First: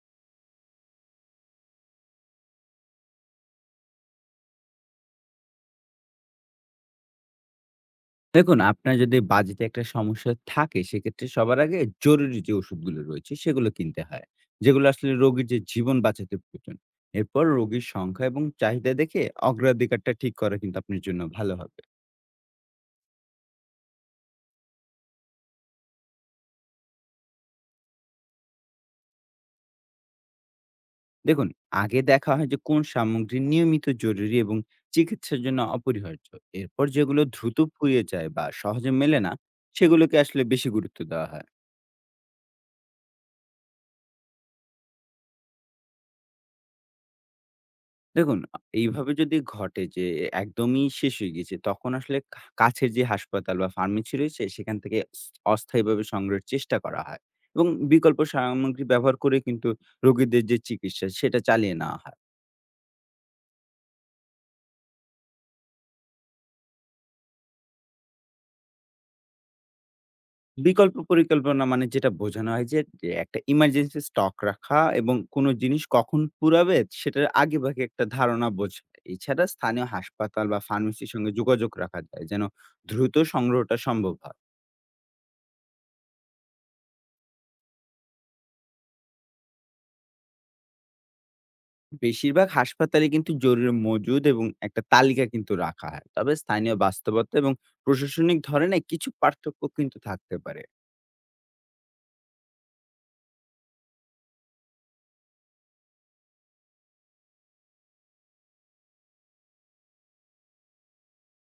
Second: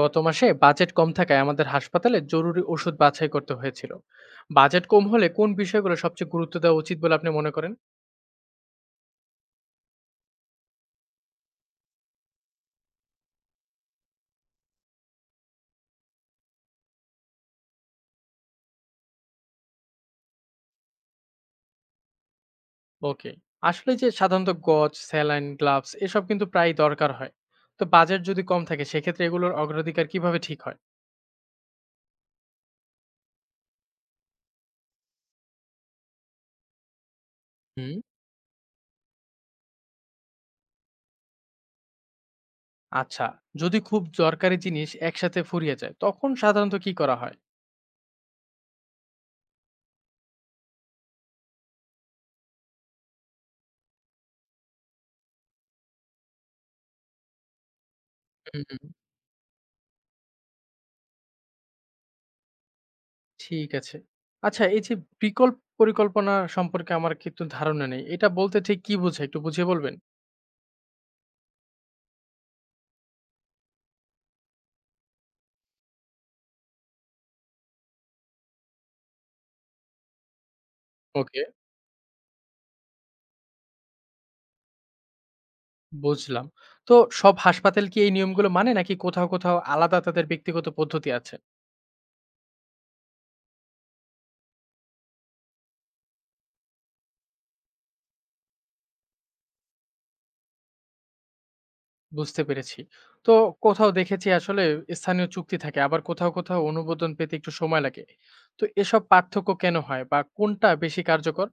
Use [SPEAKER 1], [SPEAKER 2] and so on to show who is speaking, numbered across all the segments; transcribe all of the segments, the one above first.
[SPEAKER 1] গত মাসে বাজেট কম থাকায় আমাদের হাসপাতালে জরুরি ওষুধ বাছাই করতে হয়েছিল। বাজেট কম হলে কোন বিষয়গুলো সবচেয়ে গুরুত্ব দেওয়া উচিত বলে আপনি মনে করেন?
[SPEAKER 2] দেখুন, আপনার যদি বাজেটে একটা সমস্যা থাকে, সেক্ষেত্রে সবার আগে জরুরি যে ওষুধগুলো রয়েছে, সেগুলো কিনতে হয়। যেগুলো আসলে রোগীর যে জীবন বাঁচাতে প্রয়োজন। এরপর রোগীর সংখ্যা এবং চাহিদা দেখে অগ্রাধিকারটা ঠিক করা কিন্তু আপনার জন্য ভালো হবে।
[SPEAKER 1] ওকে। আসলে যে সাধারণত গজ, স্যালাইন, গ্লাভস এসব কিন্তু প্রায় দরকার হয়। তো বাজেট যদি কম থাকে, সেক্ষেত্রে এগুলোর অগ্রাধিকার কিভাবে ঠিক হয়?
[SPEAKER 2] দেখুন, আগে দেখা হয় যে কোন সামগ্রী নিয়মিত জরুরি এবং চিকিৎসার জন্য অপরিহার্য। এরপর যেগুলো দ্রুত
[SPEAKER 1] হুম।
[SPEAKER 2] ফুরিয়ে যায় বা সহজে মেলে না, সেগুলোকে আসলে বেশি গুরুত্ব দেওয়া হয়।
[SPEAKER 1] আচ্ছা, যদি খুব দরকারি জিনিস একসাথে ফুরিয়ে যায়, তখন সাধারণত কি করা হয়?
[SPEAKER 2] দেখুন, এইভাবে যদি ঘটে যে একদমই শেষ হয়ে গিয়েছে, তখন আসলে কাছের যে হাসপাতাল বা ফার্মেসি রয়েছে সেখান থেকে অস্থায়ীভাবে সংগ্রহের চেষ্টা করা হয় এবং বিকল্প
[SPEAKER 1] হুম, হুম।
[SPEAKER 2] সামগ্রী ব্যবহার করে কিন্তু রোগীদের যে চিকিৎসা সেটা চালিয়ে নেওয়া হয়।
[SPEAKER 1] ঠিক আছে। আচ্ছা, এই যে বিকল্প পরিকল্পনা সম্পর্কে আমার কিন্তু ধারণা নেই, এটা বলতে ঠিক কি বোঝায় একটু বুঝিয়ে বলবেন?
[SPEAKER 2] বিকল্প পরিকল্পনা মানে যেটা বোঝানো হয় যে, একটা ইমার্জেন্সি স্টক রাখা এবং কোনো জিনিস কখন ফুরাবে সেটার আগেভাগে একটা ধারণা বোঝা। এছাড়া স্থানীয় হাসপাতাল বা ফার্মেসির সঙ্গে
[SPEAKER 1] ওকে,
[SPEAKER 2] যোগাযোগ রাখা যায় যেন দ্রুত সংগ্রহটা সম্ভব হয়।
[SPEAKER 1] বুঝলাম। তো সব হাসপাতাল কি এই নিয়মগুলো মানে, নাকি কোথাও আলাদা তাদের ব্যক্তিগত পদ্ধতি আছে?
[SPEAKER 2] বেশিরভাগ হাসপাতালে কিন্তু জরুরি মজুদ এবং একটা তালিকা কিন্তু রাখা হয়, তবে স্থানীয় বাস্তবতা এবং প্রশাসনিক ধরনে কিছু পার্থক্য কিন্তু থাকতে পারে।
[SPEAKER 1] বুঝতে পেরেছি। তো কোথাও দেখেছি আসলে স্থানীয় চুক্তি থাকে, আবার কোথাও অনুমোদন পেতে একটু সময় লাগে। তো এসব পার্থক্য কেন হয় বা কোনটা বেশি কার্যকর?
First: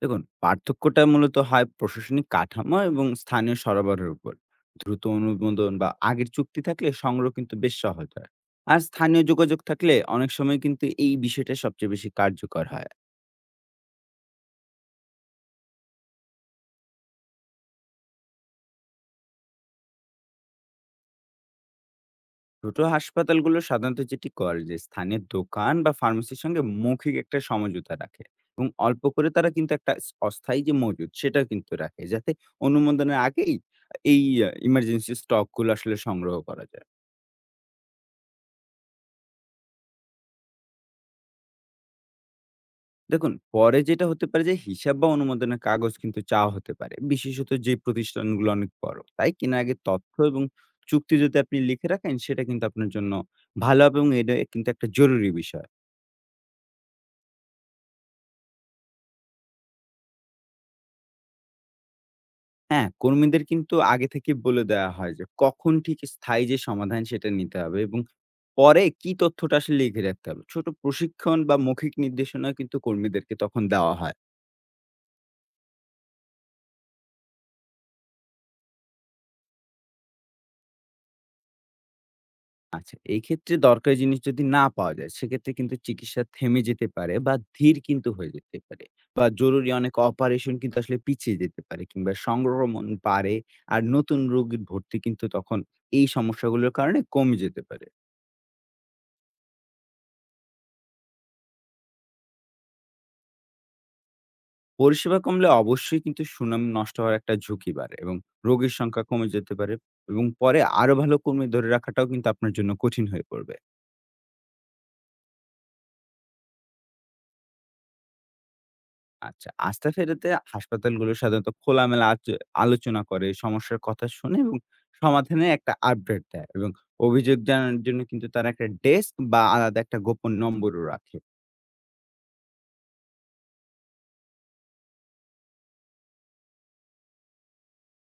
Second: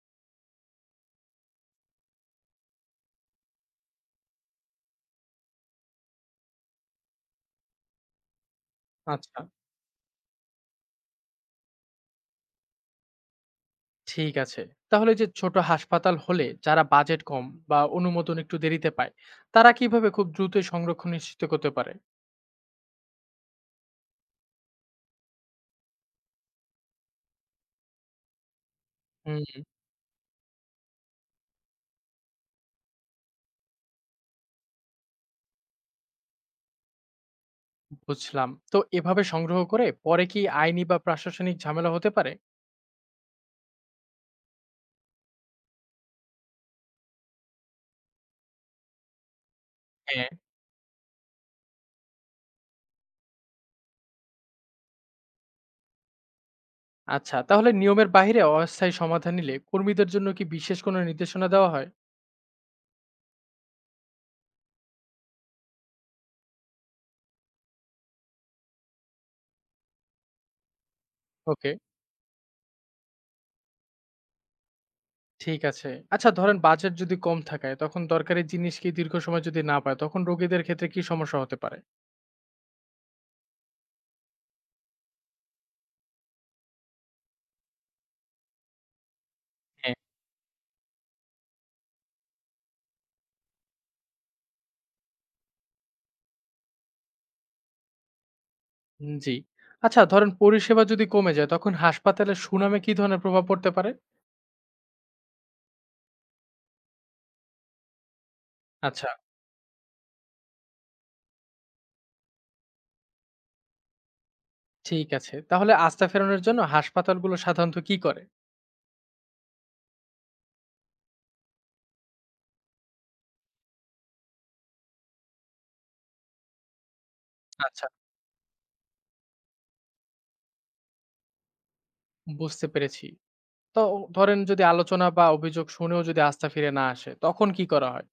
[SPEAKER 2] দেখুন, পার্থক্যটা মূলত হয় প্রশাসনিক কাঠামো এবং স্থানীয় সরবরাহের উপর। দ্রুত অনুমোদন বা আগের চুক্তি থাকলে সংগ্রহ কিন্তু বেশ সহজ হয়। আর স্থানীয়
[SPEAKER 1] আচ্ছা,
[SPEAKER 2] যোগাযোগ থাকলে অনেক সময় কিন্তু এই বিষয়টা সবচেয়ে বেশি কার্যকর হয়।
[SPEAKER 1] ঠিক আছে। তাহলে যে ছোট হাসপাতাল হলে যারা বাজেট কম বা অনুমোদন একটু দেরিতে পায়, তারা কিভাবে খুব দ্রুতই সংরক্ষণ নিশ্চিত করতে পারে?
[SPEAKER 2] ছোট হাসপাতালগুলো সাধারণত যেটি করে যে স্থানীয় দোকান বা ফার্মেসির সঙ্গে মৌখিক একটা সমঝোতা রাখে এবং অল্প করে
[SPEAKER 1] হুম,
[SPEAKER 2] তারা কিন্তু একটা অস্থায়ী যে মজুদ সেটা কিন্তু রাখে, যাতে অনুমোদনের আগেই এই ইমার্জেন্সি স্টকগুলো আসলে সংগ্রহ করা যায়।
[SPEAKER 1] বুঝলাম। তো এভাবে সংগ্রহ করে পরে কি আইনি বা প্রশাসনিক ঝামেলা হতে পারে?
[SPEAKER 2] দেখুন, পরে যেটা হতে পারে যে হিসাব বা অনুমোদনের কাগজ কিন্তু চাওয়া হতে পারে, বিশেষত যে প্রতিষ্ঠানগুলো অনেক বড়। তাই কেনা আগে তথ্য
[SPEAKER 1] হ্যাঁ।
[SPEAKER 2] এবং চুক্তি যদি আপনি লিখে রাখেন সেটা কিন্তু আপনার জন্য ভালো হবে এবং এটা কিন্তু একটা জরুরি বিষয়।
[SPEAKER 1] আচ্ছা, তাহলে নিয়মের বাইরে অস্থায়ী সমাধান নিলে কর্মীদের জন্য কি বিশেষ কোনো নির্দেশনা দেওয়া হয়?
[SPEAKER 2] হ্যাঁ, কর্মীদের কিন্তু আগে থেকে বলে দেওয়া হয় যে কখন ঠিক স্থায়ী যে সমাধান সেটা নিতে হবে এবং পরে কি তথ্যটা আসলে লিখে রাখতে হবে। ছোট প্রশিক্ষণ বা
[SPEAKER 1] ওকে,
[SPEAKER 2] মৌখিক নির্দেশনা কিন্তু কর্মীদেরকে তখন দেওয়া হয়।
[SPEAKER 1] ঠিক আছে। আচ্ছা ধরেন, বাজেট যদি কম থাকায় তখন দরকারি জিনিস কি দীর্ঘ সময় যদি না পায়, তখন রোগীদের ক্ষেত্রে কি সমস্যা হতে পারে?
[SPEAKER 2] আচ্ছা, এই ক্ষেত্রে দরকারি জিনিস যদি না পাওয়া যায় সেক্ষেত্রে কিন্তু চিকিৎসা থেমে যেতে পারে বা ধীর কিন্তু হয়ে যেতে পারে বা জরুরি
[SPEAKER 1] হ্যাঁ,
[SPEAKER 2] অনেক অপারেশন কিন্তু আসলে পিছিয়ে যেতে পারে কিংবা সংক্রমণ বাড়ে। আর নতুন রোগীর ভর্তি কিন্তু তখন এই সমস্যাগুলোর কারণে কমে যেতে পারে।
[SPEAKER 1] জি। আচ্ছা ধরেন, পরিষেবা যদি কমে যায় তখন হাসপাতালের সুনামে কি ধরনের প্রভাব পড়তে পারে?
[SPEAKER 2] পরিষেবা কমলে অবশ্যই কিন্তু সুনাম নষ্ট হওয়ার একটা ঝুঁকি বাড়ে এবং রোগীর সংখ্যা
[SPEAKER 1] আচ্ছা,
[SPEAKER 2] কমে যেতে পারে এবং পরে আরো ভালো কর্মী ধরে রাখাটাও কিন্তু আপনার জন্য কঠিন হয়ে পড়বে।
[SPEAKER 1] ঠিক আছে। তাহলে আস্থা ফেরানোর জন্য হাসপাতালগুলো সাধারণত কি করে?
[SPEAKER 2] আচ্ছা, আস্থা ফেরাতে হাসপাতালগুলো সাধারণত খোলামেলা আলোচনা করে সমস্যার কথা শুনে এবং সমাধানে একটা আপডেট দেয় এবং অভিযোগ জানার
[SPEAKER 1] আচ্ছা,
[SPEAKER 2] জন্য কিন্তু তারা একটা ডেস্ক বা আলাদা একটা গোপন নম্বরও রাখে।
[SPEAKER 1] বুঝতে পেরেছি। তো ধরেন, যদি আলোচনা বা অভিযোগ শুনেও যদি আস্থা ফিরে না আসে, তখন কি করা হয়?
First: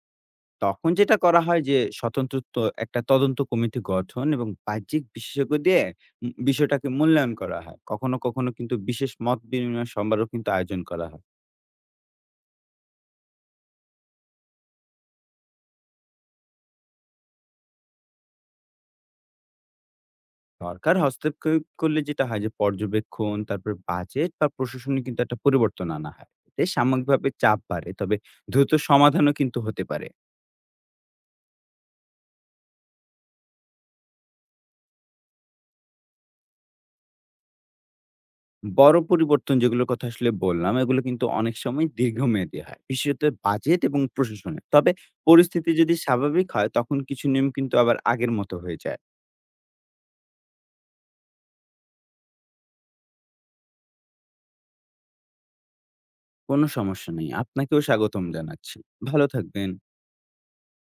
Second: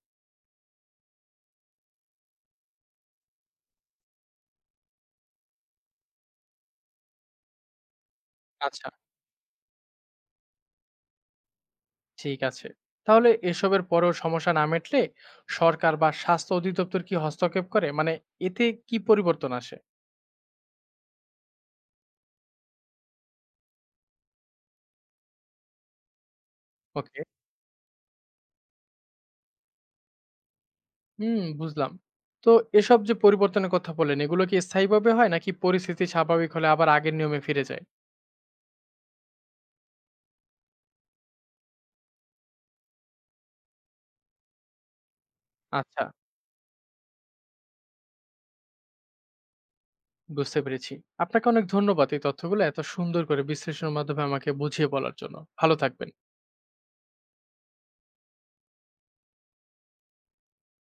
[SPEAKER 2] তখন যেটা করা হয় যে স্বতন্ত্র তো একটা তদন্ত কমিটি গঠন এবং বাহ্যিক বিশেষজ্ঞ দিয়ে বিষয়টাকে মূল্যায়ন করা হয়। কখনো, কখনো কিন্তু
[SPEAKER 1] আচ্ছা,
[SPEAKER 2] বিশেষ মত বিনিময় সভারও কিন্তু আয়োজন করা হয়।
[SPEAKER 1] ঠিক আছে। তাহলে এসবের পরেও সমস্যা না মিটলে সরকার বা স্বাস্থ্য অধিদপ্তর কি হস্তক্ষেপ করে, মানে এতে কি পরিবর্তন আসে?
[SPEAKER 2] সরকার হস্তক্ষেপ করলে যেটা হয় যে পর্যবেক্ষণ, তারপরে বাজেট বা প্রশাসনে কিন্তু একটা পরিবর্তন আনা হয়। এতে
[SPEAKER 1] ওকে।
[SPEAKER 2] সাময়িকভাবে চাপ বাড়ে, তবে দ্রুত সমাধানও কিন্তু হতে পারে।
[SPEAKER 1] হুম, বুঝলাম। তো এসব যে পরিবর্তনের কথা বলেন, এগুলো কি স্থায়ীভাবে হয় নাকি পরিস্থিতি স্বাভাবিক হলে আবার আগের নিয়মে ফিরে যায়?
[SPEAKER 2] বড় পরিবর্তন যেগুলোর কথা আসলে বললাম, এগুলো কিন্তু অনেক সময় দীর্ঘমেয়াদী হয়। বিশেষত বাজেট এবং প্রশাসনে। তবে পরিস্থিতি যদি
[SPEAKER 1] আচ্ছা,
[SPEAKER 2] স্বাভাবিক হয়, তখন কিছু নিয়ম কিন্তু আবার আগের মতো হয়ে যায়।
[SPEAKER 1] বুঝতে পেরেছি। আপনাকে অনেক ধন্যবাদ এই তথ্যগুলো এত সুন্দর করে বিশ্লেষণের মাধ্যমে আমাকে বুঝিয়ে বলার জন্য। ভালো থাকবেন।
[SPEAKER 2] কোনো সমস্যা নেই। আপনাকেও স্বাগতম জানাচ্ছি। ভালো থাকবেন।